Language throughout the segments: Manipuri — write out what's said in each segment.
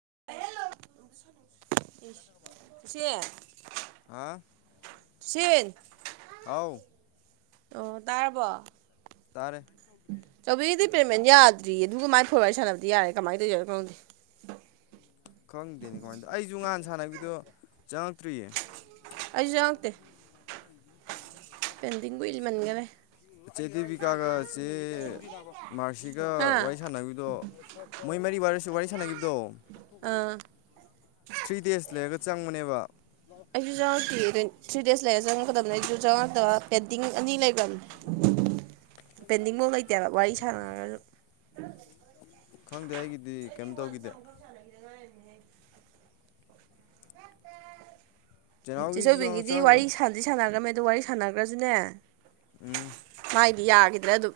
ꯀꯝꯕ ꯍꯗ ꯎꯆ ꯍꯥ ꯁꯤ ꯊꯎ ꯑꯣ ꯇꯥꯔꯕꯣ ꯇꯥꯔꯦ ꯆꯋꯗꯤ ꯄꯦꯃꯦꯟ ꯌꯥꯗ꯭ꯔꯤ ꯑꯗꯨꯃꯥꯏꯅ ꯐꯣꯔ ꯋꯥꯔꯤ ꯁꯥꯟꯅꯕꯗꯤ ꯌꯥꯔꯦ ꯀꯃꯥꯏꯅ ꯇꯧꯔꯤꯦꯅꯣ ꯈꯪꯣꯗꯦ ꯈꯪꯗꯦꯅꯦ ꯀꯃꯥꯏꯅꯗ ꯑꯩꯁꯨ ꯉꯍꯥꯟ ꯁꯥꯟꯅꯕꯤꯗꯣ ꯆꯪꯉꯛꯇ꯭ꯔꯤꯌꯦ ꯑꯖꯥꯛꯇ ꯄꯦꯟꯗꯤ ꯀꯏꯂꯤ ꯃꯅꯤꯒꯅꯦ ꯏꯆꯦ ꯗꯦꯕꯤꯀꯥꯒ ꯆꯦ ꯍꯥ ꯃꯥꯔꯁꯤꯒ ꯋꯥꯔꯤ ꯁꯥꯟꯅꯕꯤꯗꯣ ꯃꯣꯏ ꯃꯔꯤ ꯋꯥꯔꯤꯔꯁꯨ ꯋꯥꯔꯤ ꯁꯥꯟꯅꯈꯤꯕꯗꯣ ꯑꯥ ꯊ꯭ꯔꯤ ꯗꯦꯖ ꯂꯩꯔꯒ ꯆꯪꯕꯅꯦꯕ ꯑꯩꯁꯨ ꯆꯉꯥꯛꯤ ꯊ꯭ꯔꯤ ꯗꯦꯖ ꯂꯩꯔ ꯆꯪꯉꯛ ꯃꯇꯝꯅꯦ ꯑꯩꯁꯨꯉ ꯄꯦꯟꯇꯤꯡ ꯑꯅꯤ ꯂꯩ ꯄꯦꯟꯗꯤꯡꯐꯧ ꯂꯩꯇꯦꯅ ꯋꯥꯔꯤ ꯁꯥꯟꯅꯔꯒꯁꯨ ꯈꯪꯗꯦ ꯍꯥꯏꯒꯗꯤ ꯋꯥꯟ ꯁꯥꯡ ꯈ ꯊ ꯂꯒꯦꯥꯏ ꯆꯦꯅꯥꯎꯒꯤꯁꯨ ꯆꯪꯉ ꯆꯤꯆꯧꯕꯕꯤꯒꯤꯗꯤ ꯋꯥꯔꯤ ꯆꯪꯉꯛ ꯁꯥꯟꯅꯗꯤ ꯁꯥꯟꯅꯈ꯭ꯔꯃꯦ ꯑꯗꯨ ꯋꯥꯔꯤ ꯁꯥꯟꯅꯈ꯭ꯔꯁꯨꯅꯦ ꯎꯝ ꯍꯥꯏꯗꯤ ꯌꯥꯈꯤꯗ꯭ꯔꯥ ꯑꯗꯨꯝ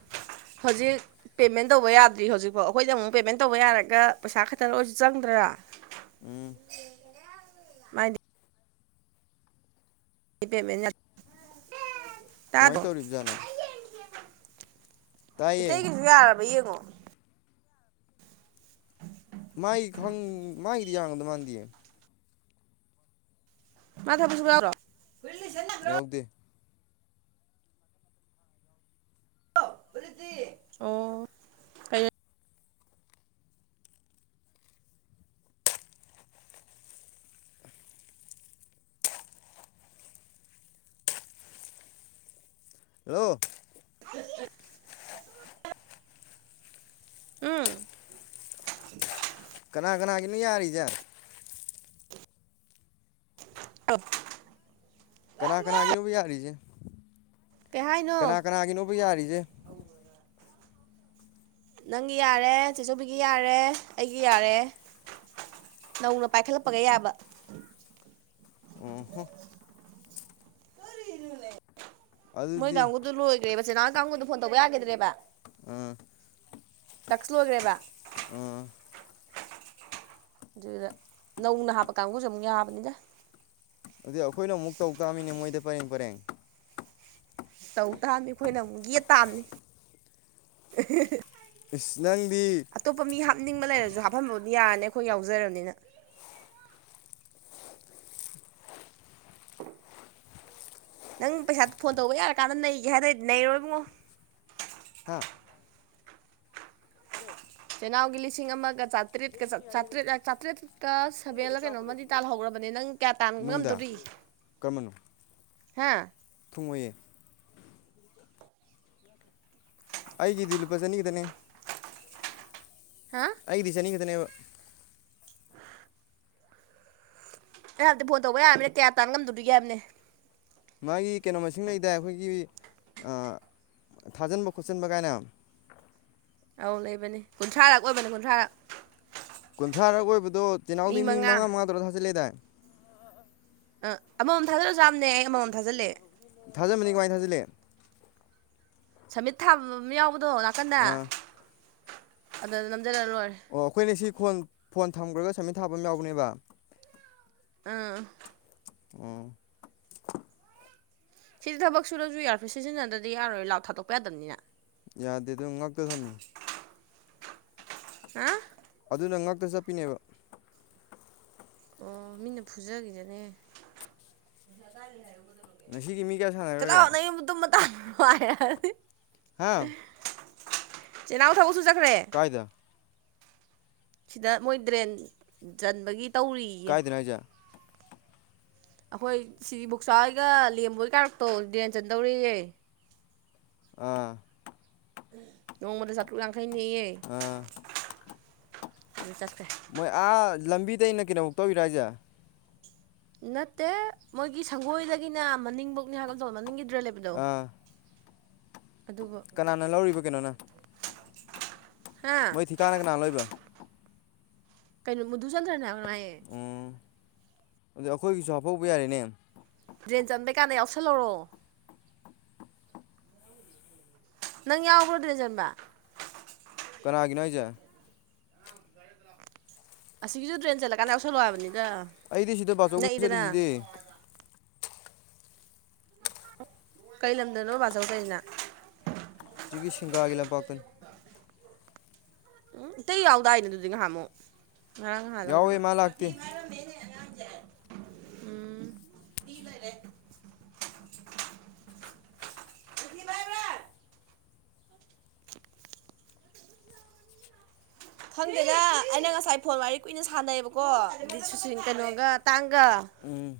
ꯍꯧꯖꯤꯛ ꯄꯦꯃꯦꯟ ꯇꯧꯕ ꯌꯥꯗ꯭ꯔꯤ ꯍꯧꯖꯤꯛꯐꯥꯎ ꯑꯩꯈꯣꯏꯗꯤ ꯑꯃꯨꯛ ꯄꯦꯃꯦꯟ ꯇꯧꯕ ꯌꯥꯔꯒ ꯄꯩꯁꯥ ꯈꯛꯇꯪ ꯂꯔꯁꯨ ꯆꯪꯗ꯭ꯔꯥ ꯀꯠꯇꯇꯥ ꯎꯝ ꯃꯥꯥꯏꯗꯤ ꯂꯩ ꯄꯦ ꯃ ꯀꯃꯥꯏꯅ ꯇꯧꯔꯤꯕ ꯖꯥꯠꯅꯣ ꯏꯇꯩꯒꯤꯁꯨ ꯌꯥꯔꯕ ꯌꯦꯡꯉꯣ ꯎꯝ ꯃꯥꯒꯤ ꯈ ꯃꯥꯒꯤꯗꯤ ꯌꯥꯡꯗ ꯃꯥꯟꯗꯌꯦ ꯃꯥꯊ ꯃꯁ ꯌꯥꯎꯔꯣ ꯌꯥꯎꯗꯦ ꯑꯣ ꯀꯩ ꯍꯜꯂꯣ [inaudible] ꯎꯝ ꯀꯅꯥ ꯀꯅꯥ ꯀꯅꯤ ꯍꯥꯏꯔꯤꯁꯦ ꯇ ꯀꯅꯥ ꯀꯅꯥꯒꯤꯅꯣꯕꯨ ꯌꯥꯔꯤꯁꯦ ꯀꯩ ꯍꯥꯏꯅꯣ ꯀꯅꯥ ꯀꯅꯥꯒꯤꯅꯣꯕ ꯌꯥꯔꯤꯁꯦ ꯅꯪꯒꯤ ꯌꯥꯔꯦ ꯆꯤꯆꯨꯕꯤꯒꯤ ꯌꯥꯔꯦ ꯑꯩꯒꯤ ꯌꯥꯔꯦ ꯅꯧꯅ ꯄꯥꯏꯈꯠꯂꯛꯄꯒ ꯌꯥꯕ ꯑꯣ ꯍꯣ꯫ ꯃꯣꯏ ꯑꯗꯨꯗꯤ ꯀꯥꯡꯕꯨꯨꯗꯨ ꯂꯣꯏꯈ꯭ꯔꯦꯕ [unintelligible] ꯀꯥꯡꯕꯨꯨꯗꯨ ꯐꯣꯟ ꯇꯧꯕ ꯌꯥꯈꯤꯗ꯭ꯔꯦꯕ꯫ ꯎꯝ ꯇꯛꯁ ꯂꯣꯏꯈ꯭ꯔꯦꯕ ꯎꯝ꯫ ꯑꯗꯨꯗ ꯅꯧꯅ ꯍꯥꯞꯄ ꯀꯥꯡꯕꯨꯁꯨ ꯑꯃꯨꯛ ꯌꯥꯕꯅꯤꯗ꯫ ꯑꯗꯨ ꯑꯩꯈꯣꯏꯅ ꯑꯃꯨꯛ ꯇꯧ ꯇꯥꯝꯃꯤꯅꯦ ꯃꯣꯏꯗ ꯄꯔꯦꯡ- ꯄꯔꯦꯡ꯫ ꯇꯧ ꯇꯥꯝꯃꯤ ꯑꯩꯈꯣꯏꯅ ꯑꯃꯨꯛ ꯌꯦꯠ ꯇꯥꯝꯅꯤ꯫ ꯏꯁ ꯅꯪꯗꯤ ꯑꯇꯣꯞꯄ ꯃꯤ ꯍꯥꯞꯅꯤꯡꯕ ꯂꯩꯔꯁꯨ ꯖ ꯍꯥꯞꯐꯟꯕꯕꯨꯗꯤ ꯌꯥꯔꯅꯤ ꯑꯩꯈꯣꯏ ꯌꯥꯎꯖꯔꯕꯅꯤꯅ꯫ ꯅꯪ ꯄꯩꯁꯥ ꯐꯣꯟ ꯇꯧꯕ ꯌꯥꯔꯀꯥꯟꯗ ꯅꯩꯒꯦ ꯍꯥꯏꯅꯗꯤ ꯅꯩꯔꯣ ꯏꯕꯨꯡꯉꯣ꯫ ꯍꯥ ꯆꯦꯅꯥꯎꯒꯤ ꯂꯤꯁꯤꯡ ꯑꯃꯒ ꯆꯥꯇ꯭ꯔꯦꯠꯀ ꯆꯥꯇ꯭ꯔꯦꯠ ꯆꯥꯇ꯭ꯔꯦꯠꯀ ꯁꯕꯦꯜꯂ ꯀꯩꯅꯣꯝꯃꯗꯤ ꯇꯥꯜꯍꯧꯈ꯭ꯔꯕꯅꯦ ꯅꯪ ꯀꯌꯥ ꯇꯥꯟ ꯅꯨꯡꯗ ꯉꯝꯗꯣꯔꯤ? ꯍꯥ ꯊꯣꯡꯉꯣꯏ ꯌꯦ ꯑꯩꯒꯤꯗꯤ ꯂꯨ ꯄ ꯆꯅꯤꯈꯤꯗꯅꯤ ꯍꯥ ꯑꯩꯒꯤꯗꯤ ꯆꯥꯅꯤ ꯈꯠꯇꯅꯦꯕꯥ꯫ ꯑꯩ ꯍꯥꯏꯕꯗꯤ ꯐꯣꯟ ꯇꯧꯕ ꯌꯥꯕꯃꯤꯅꯦ ꯀꯌꯥ ꯇꯥꯟꯂꯝꯝꯗꯣꯏꯔꯤꯒꯦ ꯍꯥꯏꯕꯅꯦ ꯃꯥꯒꯤ ꯀꯩꯅꯣ ꯃꯁꯤꯡ ꯂꯩꯗꯥꯏ ꯑꯩꯈꯣꯏꯒꯤ ꯑꯥꯑꯥ ꯊꯥꯖꯤꯟꯕ ꯈꯣꯠꯆꯤꯟꯕ ꯀꯥꯏꯅ ꯑꯧ ꯂꯩꯕꯅꯦ ꯀꯨꯟꯊ꯭ꯔꯥꯔꯛ ꯑꯣꯏꯕꯅꯦ ꯀꯨꯟꯊ꯭ꯔꯥꯔꯛ꯫ ꯀꯨꯟꯊ꯭ꯔꯥꯔ ꯑꯣꯏꯕꯗꯣ ꯇꯤꯍꯥꯎꯗꯤ ꯃꯤ ꯃꯉꯥ- ꯃꯉꯥ ꯇꯧꯔ ꯊꯥꯖꯜꯂꯦꯗꯥꯏ꯫ ꯑ ꯑꯃꯃꯝ ꯊꯥꯖꯜꯂ ꯁꯨ ꯌꯥꯕꯅꯦ ꯑꯩ ꯑꯃꯃꯝ ꯊꯥꯖꯜꯂꯦ꯫ ꯊꯥꯖꯟꯕꯅꯤ ꯀꯃꯥꯏ ꯊꯥꯖꯤꯜꯂꯤ? ꯁꯃꯤꯠ ꯊꯥꯕ ꯑꯃ ꯌꯥꯎꯕꯗꯣ ꯅꯥꯀꯟꯗ ꯑꯥ ꯑꯗꯨ [unintelligible] ꯂꯣꯏꯔꯦ꯫ ꯑꯣ ꯑꯩꯈꯣꯏꯅ ꯁꯤ ꯐꯣꯟ ꯊꯝꯈ꯭ꯔꯒ ꯁꯃꯤꯠ ꯊꯥꯕ ꯑꯃ ꯌꯥꯎꯕꯅꯦꯕ ꯑꯥ ꯎꯝ꯫ ꯁꯤꯗꯤ ꯊꯕꯛ ꯁꯨꯔꯁꯨ ꯌꯥꯔ ꯞꯤꯁꯁꯤꯖꯤꯟꯅꯗ꯭ꯔꯗꯤ ꯌꯥꯔꯣꯏ ꯂꯥꯎꯗ ꯊꯥꯗꯣꯛꯄ ꯌꯥꯗꯕꯅꯤꯅ꯫ ꯌꯥꯗꯦ ꯗꯣ ꯉꯥꯛꯇꯥ ꯊꯝꯃꯤ꯫ ꯍꯥ ꯑꯗꯨꯅ ꯉꯛꯇ ꯆꯞꯄꯤꯅꯦꯕ꯫ ꯑꯣ ꯃꯤꯅ ꯐꯨꯖꯈꯤꯖꯅꯤ ꯍꯦ ꯉꯁꯤꯒꯤ ꯃꯤ ꯀꯌꯥ ꯁꯥꯟꯅꯈ꯭ꯔꯒꯦ? [unintelligible] ꯍꯥ ꯆꯦꯅꯥꯎ ꯊꯕꯛ ꯁꯨ ꯆꯠꯈꯔꯦ꯫ ꯀꯥꯏꯗ ꯁꯤꯗ ꯃꯣꯏ ꯗ꯭ꯔꯦꯟ ꯆꯟꯕꯒꯤ ꯇꯧꯔꯤꯌꯦ꯫ ꯀꯥꯏꯗꯅꯣ ꯍꯥꯏꯁꯦ ꯑꯩꯈꯣꯏ ꯁꯤꯗꯤ ꯕꯨꯆꯥꯥꯒ ꯂꯦꯝꯕꯒꯤ ꯀꯥꯔꯛꯇꯣ ꯗꯔ꯭ꯦꯟ ꯆꯟꯗꯧꯔꯤꯌꯦ꯫ ꯑꯥ ꯅꯣꯡꯃꯗ ꯆꯥꯇꯔꯨꯛ ꯌꯥꯡꯈꯩꯅꯦꯌꯦ꯫ ꯑꯥ ꯃꯣꯏ ꯑꯥ ꯂꯝꯕꯤꯗꯩꯅ ꯀꯩꯅꯣꯕꯨꯛ ꯇꯧꯔꯤꯔꯥ ꯍꯥꯏꯁꯦ꯫ ꯅꯠꯇꯦ ꯃꯣꯏꯒꯤ ꯁꯪꯒꯣꯏꯗꯒꯤꯅ ꯃꯅꯤꯡꯕꯛꯅꯦ [unintelligible] ꯃꯅꯤꯡꯒꯤ [unintelligible] ꯑꯥ ꯑꯗꯨꯕꯨ ꯀꯅꯥꯅ ꯂꯧꯔꯤꯕ ꯀꯩꯅꯣꯅ? ꯍꯥ ꯃꯣꯏ ꯊꯤ ꯀꯥꯅ ꯀꯅꯥ ꯂꯣꯏꯕ? ꯀꯩꯅ ꯃꯙꯨꯆꯟꯗ꯭ꯔꯅ ꯉꯥꯌꯦ ꯎꯝ ꯑꯗꯨ ꯑꯩꯈꯣꯏꯒꯤꯁꯨ ꯍꯥꯐꯧꯕ ꯌꯥꯔꯦꯅꯦ꯫ ꯗ꯭ꯔꯦꯟ ꯆꯟꯕꯩ ꯀꯥꯟꯗ ꯌꯥꯎꯁꯜꯍꯧꯔꯣ꯫ ꯅꯪ ꯌꯥꯎꯕꯔꯣ ꯗꯔ꯭ꯦꯟ ꯆꯟꯕ? ꯀꯅꯥꯒꯤꯅꯣ ꯍꯥꯏꯁꯦ? ꯑꯁꯤꯒꯤꯁꯨ ꯗ꯭ꯔꯦꯟ ꯆꯜꯂꯀꯥꯟꯗ ꯌꯥꯎꯁꯜꯂꯣ ꯍꯥꯏꯕꯅꯤꯗ ꯑꯩꯗꯤ ꯁꯤꯗ ꯕꯥꯆꯧꯒꯤ ꯅꯛꯏꯗꯅ꯫ ꯆꯠꯂꯤꯁꯤꯗꯤ ꯀꯩ ꯂꯝꯗꯅꯣ ꯄꯕꯥꯖꯧꯗꯔꯤꯅ ꯁꯤꯖꯤꯒꯤ ꯁꯤꯡꯒꯥꯒꯤ ꯂꯝ ꯄꯥꯥꯛꯇꯅ ꯎꯝ ꯏꯇꯩ ꯌꯥꯎꯗꯥꯏꯅꯦ ꯑꯗꯨꯗꯤ ꯉꯍꯝꯃꯨꯛ ꯉꯔꯥꯡ ꯌꯥꯎꯋꯦ ꯅꯍꯥꯜꯂꯒꯅꯃ ꯃꯥ ꯂꯥꯛꯇꯦ [inaudible] [inaudible] ꯈꯪꯗꯦꯅ ꯑꯩꯅ ꯉꯁꯥꯏ ꯐꯣꯟ ꯋꯥꯔꯤ ꯀꯨꯏꯅ ꯁꯥꯟꯅꯩꯌꯦꯕꯀꯣ ꯑꯗꯨꯗꯤ ꯁꯨꯆꯜ ꯀꯩꯅꯣꯒ ꯇꯥꯡ ꯒ ꯎꯝ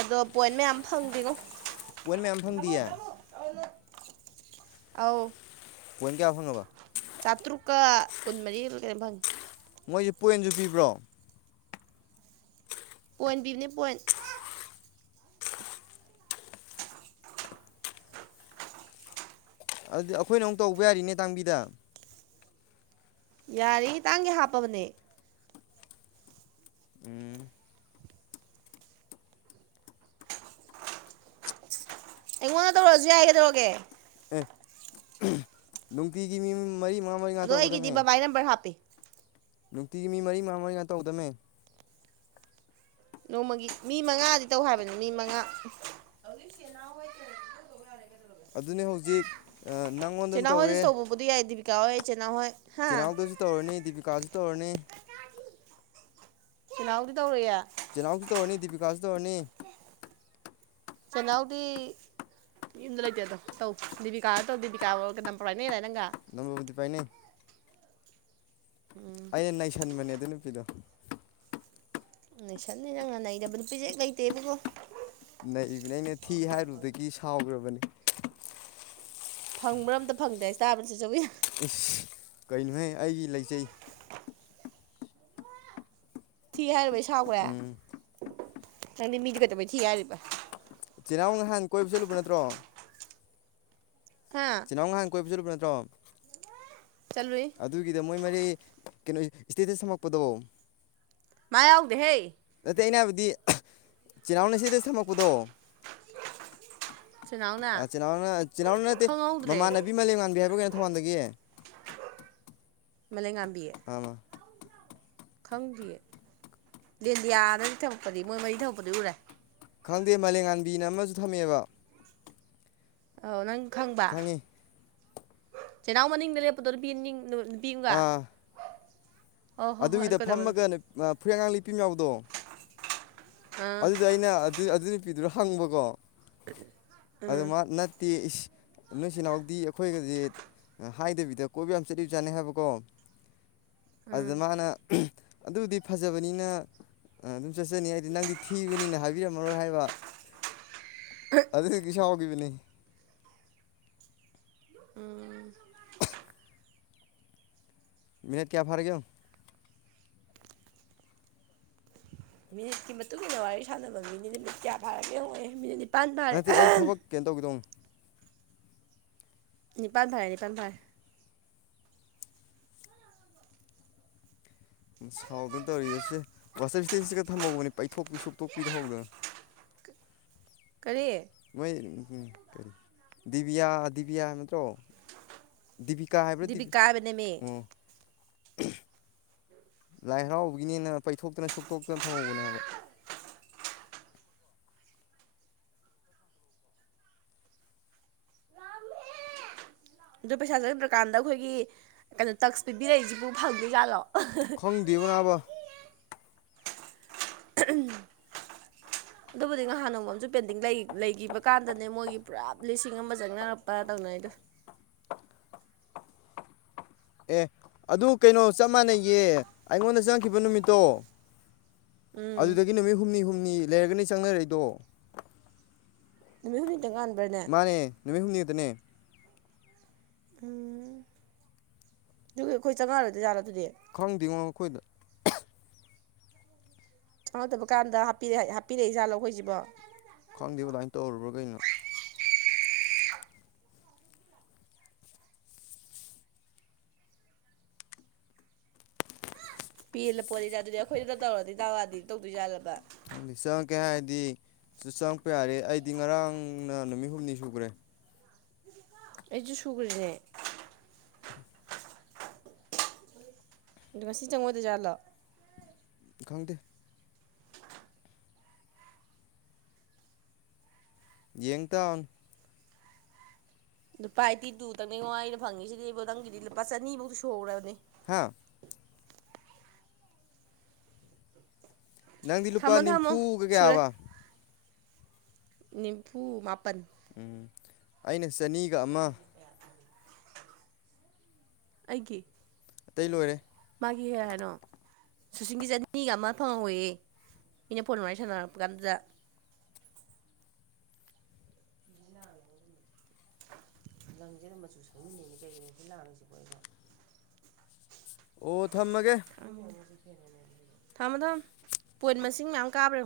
ꯑꯗꯣ ꯄꯣꯏꯟ ꯃꯌꯥꯝ ꯐꯪꯗ꯭ꯔꯤꯉꯣ ꯄꯣꯏꯟ ꯃꯌꯥꯝ ꯐꯪꯗꯤꯌꯦ ꯑꯧ ꯄꯣꯏꯟ ꯀꯌꯥ ꯐꯪꯉꯕ ꯆꯥꯇ꯭ꯔꯨꯛꯀ ꯀꯨꯟꯃꯔꯤ ꯑꯃ ꯀꯔꯤꯝ ꯐꯪꯉꯤ ꯃꯣꯏꯁꯤ ꯄꯣꯏꯟꯁꯨ ꯄꯤꯕ꯭ꯔꯣ ꯄꯣꯏꯟꯕꯤꯕꯅꯦ ꯄꯣꯏꯟ ꯑꯗꯨꯗꯤ ꯑꯩꯈꯣꯏꯅ ꯑꯃꯨꯛ ꯇꯧꯕ ꯌꯥꯔꯤꯅꯦ ꯇꯥꯡꯕꯤꯗ ꯌꯥꯔꯤ ꯇꯥꯡꯒ ꯍꯥꯞꯄꯕꯅꯦ ꯎꯝ ꯏꯉꯣꯟꯅ ꯊꯧ ꯔꯖꯤ ꯍꯥꯏꯒꯗꯧꯒꯦ ꯍ ꯅꯨꯡꯇꯤꯒꯤ ꯃꯤ ꯃꯔꯤ ꯃꯉꯥ ꯃꯔꯤ ꯑꯗꯣ ꯑꯩꯒꯤꯗꯤ ꯉꯥꯛꯇꯧꯒꯗꯕꯅꯦ ꯕꯕꯥꯏ ꯅꯝꯕꯔ ꯍꯥꯞꯄꯤ ꯅꯨꯡꯇꯤꯒꯤ ꯃꯤ ꯃꯔꯤ ꯃꯉꯥ ꯃꯔꯤ ꯉ ꯇꯧꯗꯃꯦ ꯅꯣꯡꯃꯒꯤ ꯃꯤ ꯃꯉꯥꯗꯤ ꯇꯧ ꯍꯥꯏꯕꯅꯦ ꯃꯤ ꯃꯉꯥ ꯑꯗꯨꯅꯤ ꯍꯧꯖꯤꯛ ꯅꯪꯉꯣꯟꯗ ꯑꯃ ꯆꯦꯅꯥꯍꯣꯏꯗꯁꯨ ꯇꯧꯕꯕꯨꯗꯤ ꯌꯥꯏ ꯗꯤꯕꯤꯀꯥ ꯍꯣꯏ ꯆꯦꯅꯥꯍꯣꯏ ꯆꯤꯅꯥꯎꯗꯁꯨ ꯇꯧꯔꯅꯤ ꯗꯤꯕꯤꯀꯥꯁꯨ ꯇꯧꯔꯅꯤ ꯅꯎꯔꯤꯗꯧ꯭ꯔꯌꯥ ꯆꯤꯅꯥꯎꯁꯨ ꯇꯧꯔꯅꯤ ꯗꯤꯄꯤꯀꯥꯁꯨ ꯇꯧꯔꯅꯤ ꯆꯩꯅꯥꯍꯎꯗꯤ ꯌꯨꯝꯗ ꯂꯩꯇꯦ ꯑꯗꯣ ꯇꯧ ꯗꯤꯕꯤꯀꯥꯗ ꯇꯧ ꯗꯤꯕꯤꯀꯥ ꯀꯝ ꯄꯔꯥꯏꯅꯦ ꯂꯪꯝꯕꯕꯨꯨꯗꯤ ꯄꯥꯏꯅꯦ ꯎꯝ ꯑꯩꯅ ꯅꯩꯁꯟꯕꯅꯦ ꯑꯗꯨ ꯅꯨꯄꯤꯗꯣ ꯁꯟꯅꯤ ꯅꯪ ꯉ ꯅꯩꯗꯕ ꯅꯨꯄꯤꯖꯦ ꯂꯩꯇꯦꯕꯀꯣ ꯅꯩꯕꯅꯦ ꯑꯩꯅ ꯊꯤ ꯍꯥꯏꯔꯨꯕꯗꯒꯤ ꯁꯥꯎꯈ꯭ꯔꯕꯅꯤ ꯐꯪ ꯃꯔꯝꯇ ꯐꯪꯗ꯭ꯔꯦꯁ ꯇꯥꯕ ꯆ ꯆꯧꯋ ꯀꯩꯅꯣꯍ ꯑꯩꯒꯤ ꯂꯩꯖꯩ ꯊꯤ ꯍꯥꯏꯨꯔꯕꯩ ꯁꯥꯎꯈ꯭ꯔꯦ ꯎꯝ ꯅꯪꯗꯤ ꯃꯤꯗꯤ ꯀꯛꯇꯕꯩ ꯊꯤ ꯍꯥꯏꯔꯤꯕ ꯇꯤꯅꯥꯎ ꯅꯍꯥꯟ ꯀꯣꯏꯕ ꯆꯠꯂꯨꯕ ꯅꯠꯇ꯭ꯔꯣ ꯍꯥ ꯆꯤꯜ ꯏꯅꯥꯎ ꯅꯍꯥꯟ ꯀꯣꯏꯕ ꯆꯠꯂꯨꯕ ꯅꯠꯇ꯭ꯔꯣ ꯆꯠꯂꯨꯏ ꯑꯗꯨꯒꯤꯗ ꯃꯣꯏ ꯃꯔꯤ ꯀꯣ ꯏꯁꯇꯤꯇꯤ ꯁꯝꯃꯛꯄꯗꯣ ꯃꯥꯎꯒꯦ ꯍꯩ ꯑꯗꯩ ꯑꯩꯅ ꯍꯥꯏꯕꯗꯤ ꯆꯤꯜꯅꯥꯎꯅ ꯑꯁꯤꯗ ꯊꯝꯃꯛꯄꯗꯣ ꯁꯨꯅꯥꯎꯅ ꯑꯤ ꯏꯅꯥ ꯆꯤꯜꯍꯎ ꯅꯠꯇꯦ ꯈꯪꯍꯧꯗ꯭ꯔꯦ ꯃꯃꯥꯟꯅꯕꯤ ꯃꯥꯂꯦꯝ ꯉꯥꯟꯕꯤ ꯍꯥꯏꯕ ꯀꯩꯅꯣ ꯊꯕꯣꯟꯗꯒꯤ ꯃ ꯂꯩ ꯉꯥꯝꯕꯤꯌꯦ ꯈꯪꯗ꯭ꯔꯤꯌꯦ ꯂꯦꯟꯗꯤꯌꯥꯗꯒꯤ ꯊꯧꯂꯛꯄꯗꯤ ꯃꯣꯏ ꯃꯔꯤ ꯊꯕꯛꯄꯗꯤ ꯎꯔꯦ ꯈꯪꯗꯦ ꯃꯂꯉꯥꯟꯕꯤꯅ ꯑꯃꯁꯨ ꯊꯝꯃꯦꯕ ꯑ ꯅꯪ ꯈꯪꯕ ꯈꯪꯉꯤ ꯆꯤꯅꯥꯎ ꯃꯅꯤꯡꯗ ꯂꯦꯞꯄꯗꯣ ꯄ ꯕꯤꯒꯥ ꯑꯥ ꯑꯗꯨꯒꯤꯗ ꯐꯝꯃꯒ ꯐꯨꯔꯤ ꯑꯉꯥꯡ ꯂꯤꯄꯤꯝ ꯌꯥꯎꯗꯣ ꯑꯥ ꯑꯗꯨꯗ ꯑꯩꯅ ꯑꯗꯨ ꯑꯗꯨ ꯅꯨꯄꯤꯗꯨꯗꯣ ꯍꯪꯕꯀꯣ ꯑꯗꯨ ꯎꯝ ꯅꯠꯇꯦ ꯅꯣꯏꯆꯜꯅꯥꯎꯗꯤ ꯑꯩꯈꯣꯏꯒꯁꯦ ꯍꯥꯏꯗꯕꯤꯗ ꯀꯣꯏꯕ ꯌꯥꯝ ꯆꯠꯂꯤꯕ ꯆꯥꯠꯅꯤ ꯍꯥꯏꯕꯀꯣ ꯑꯗꯨꯗ ꯎꯝ ꯃꯥꯅ ꯑꯗꯨꯗꯤ ꯐꯖꯕꯅꯤꯅ ꯑꯗꯨꯝ ꯆꯠꯆꯅꯤ ꯍꯥꯏꯗꯤ ꯅꯪꯗꯤ ꯊꯤꯕꯅꯤꯅ ꯍꯥꯏꯕꯤꯔꯝꯃꯔꯣꯏ ꯍꯥꯏꯕ ꯑꯗꯨꯅ ꯀ ꯁꯥꯎꯈꯤꯕꯅꯤ ꯎꯝ ꯃ ꯀꯌꯥ ꯐꯥꯔꯒꯣ ꯃꯤꯅꯤꯠꯀꯤ ꯃꯇꯨꯡ ꯏꯟꯅ ꯋꯥꯔꯤ ꯁꯥꯟꯅꯕ ꯃꯤꯅꯤꯠ ꯅꯨꯃꯤꯠ ꯀꯌꯥ ꯐꯥꯔꯒꯦ ꯍꯦꯠ ꯄꯥꯟꯚꯔ ꯅꯠꯇꯦ ꯑꯩ ꯊꯕꯛ ꯀꯩꯅꯣ ꯇꯧꯒꯦꯗꯧꯅꯤ ꯅꯤꯄꯥꯥꯟ ꯊꯔꯦ ꯅꯤꯄꯥꯥꯟ ꯊꯚꯔꯦ ꯁꯥꯎꯗꯅ ꯇꯧꯔꯤꯁꯦ ꯋꯥꯇꯔ ꯏꯁꯇꯦꯟꯁꯤꯒ ꯊꯝꯍꯧꯕꯅꯤ ꯄꯩꯊꯣꯛꯄꯤ ꯁꯣꯛꯇꯣꯛꯄꯤꯗꯍꯧꯗꯅ [inaudible] ꯀꯔꯤ ꯗꯤꯕꯤꯌꯥ ꯍꯥꯏꯕ ꯅꯠꯇꯔꫭ ꯀꯥ ꯍꯥꯏꯕ꯭ꯔꯥ ꯇꯗꯤꯕꯤ ꯗꯤꯕꯤꯀꯥ ꯍꯥꯏꯕꯅꯦꯃꯤ ꯑꯣ ꯂꯥꯏ ꯍꯔꯥꯎꯕꯒꯤꯅꯦꯅ ꯄꯩꯊꯣꯛꯇꯅ ꯁꯨꯛꯇꯣꯛꯇꯅ ꯊꯝꯍꯧꯕꯅꯦ ꯍꯥꯏꯕ [inaudible] ꯑꯗꯨ ꯄꯩꯁꯥ ꯆꯪꯗ꯭ꯔꯀꯥꯟꯗ ꯑꯩꯈꯣꯏꯒꯤ ꯀꯩꯅꯣ ꯇꯛꯁ ꯄꯤꯕꯤꯔꯛꯏꯁꯤꯕꯨ ꯐꯪꯗꯦꯖꯥꯠꯂꯣ ꯈꯪꯗꯕꯅ ꯑꯕ ꯎꯝ [inaudible] ꯑꯗꯨꯕꯨꯗꯤ ꯅꯍꯥꯟ ꯅꯣꯡꯃꯝꯨ ꯄꯦꯟꯇꯤꯡ ꯂꯩꯈꯤꯕ ꯀꯥꯟꯗꯅꯦ ꯃꯣꯏꯒꯤ ꯄꯨꯔꯞ ꯂꯤꯁꯤꯡ ꯑꯃ ꯆꯪꯅꯔꯛꯄ ꯇꯧꯅꯩꯗꯣ [inaudible] ꯑꯦ ꯑꯗꯨ ꯀꯩꯅꯣ ꯆꯞ ꯃꯥꯟꯅꯩꯌꯦ ꯑꯩꯉꯣꯟꯗ ꯆꯪꯈꯤꯕ ꯅꯨꯃꯤꯠꯇꯣ ꯎꯝ ꯑꯗꯨꯗꯒꯤ ꯅꯨꯃꯤꯠ ꯍꯨꯝꯅꯤ ꯍꯨꯝꯅꯤ ꯂꯩꯔꯒꯅꯤ ꯆꯪꯅꯔꯛꯏꯗꯣ ꯅꯨꯃꯤꯠ ꯍꯨꯝꯅꯤꯇꯪ ꯉꯥꯟꯕ꯭ꯔꯅꯦ ꯃꯥꯅꯦ ꯅꯨꯃꯤꯠ ꯍꯨꯝꯅꯤꯛꯇꯅꯦ ꯎꯝ ꯑꯩꯈꯣꯏ ꯆꯪꯉꯛꯔꯗꯤꯠꯂ ꯈꯪꯗꯦꯉꯣ ꯃꯈꯈꯣꯏꯗ ꯆꯪꯉꯗꯕ ꯀꯥꯟꯗ ꯍꯥꯄꯤꯔ ꯍꯥꯞꯄꯤꯔꯛꯑꯦ ꯏꯁꯥ ꯂꯧ ꯑꯩꯈꯣꯏꯁꯤꯕꯣ ꯈꯪꯗꯦꯕ ꯑꯗꯨꯃꯥꯏꯅ ꯇꯧꯔꯨꯕ꯭ꯔꯥ ꯀꯩꯅꯣ ꯄꯦꯜꯂ ꯄꯣꯠꯅꯤꯗ ꯑꯗꯨꯗꯤ ꯑꯩꯈꯣꯏꯗꯨꯗ ꯇꯧꯔꯗꯤ ꯇꯥꯔꯛꯑꯗꯤ ꯇꯧꯗꯣꯏ ꯌꯥꯥꯜꯂꯕ ꯈꯪꯗꯤ ꯆꯪꯉꯛꯀꯦ ꯍꯥꯏꯔꯗꯤ ꯁ ꯆꯪꯉꯛꯄ ꯌꯥꯔꯦ ꯑꯩꯗꯤ ꯉꯔꯥꯡꯅ ꯅꯨꯃꯤꯠ ꯍꯨꯝꯅꯤ ꯁꯨꯈ꯭ꯔꯦ ꯑꯩꯁꯨ ꯁꯨꯒꯔꯤꯅꯦ ꯏ ꯉꯁꯤ ꯆꯪꯉꯗ ꯆꯂꯣ ꯈꯪꯗꯦ ꯌꯡ ꯇꯥꯕꯅꯤ ꯂꯨꯄꯥ ꯑꯩꯠꯇꯤ ꯇꯨꯗꯪꯅꯦꯉ ꯑꯩꯅ ꯐꯪꯉꯤꯁꯤꯗꯤ ꯑꯩꯕꫭ ꯅꯪꯒꯤꯗꯤ ꯂꯨꯄꯥ ꯆꯅꯤꯃꯨꯛꯇ ꯁꯨꯔꯕꯅꯤ ꯍꯥꯥ ꯅꯪꯗꯤ ꯂꯨꯄꯥ ꯊꯝꯃꯣ ꯊꯝꯃꯣ ꯅꯤꯝꯐꯨꯒ ꯁꯨꯔꯦ ꯀꯌꯥꯕ ꯅꯤꯝꯐꯨ ꯃꯥꯄꯟ ꯎꯝ ꯑꯩꯅ ꯆꯅꯤꯒ ꯑꯃ ꯑꯩꯒꯤ ꯑꯇꯩ ꯂꯣꯏꯔꯦ ꯀ ꯍꯥꯏꯔꯣ ꯁꯨꯁꯤꯡꯒꯤꯟ ꯆꯅꯤꯒ ꯑꯃ ꯐꯪ ꯑꯣꯏꯌꯦ ꯏꯅꯦ ꯐꯣꯟ ꯃ ꯁꯥꯟꯅ ꯀꯥꯟꯗꯗ ꯂꯪꯁꯦꯔ ꯃꯆꯨ ꯁꯪꯃꯤꯟꯅꯩꯅꯦ ꯀꯩꯒꯤꯅꯣ ꯁꯤ ꯂꯥꯡꯉꯁꯤꯕꯣ ꯑꯩꯅ ꯑꯣ ꯊꯝꯃꯒꯦ ꯊꯝꯃꯣ ꯊꯝꯃ ꯄꯣꯏꯠ ꯃꯁꯤꯡ ꯌꯥꯝꯌꯥꯝ ꯀꯥꯕ꯭ꯔꯥ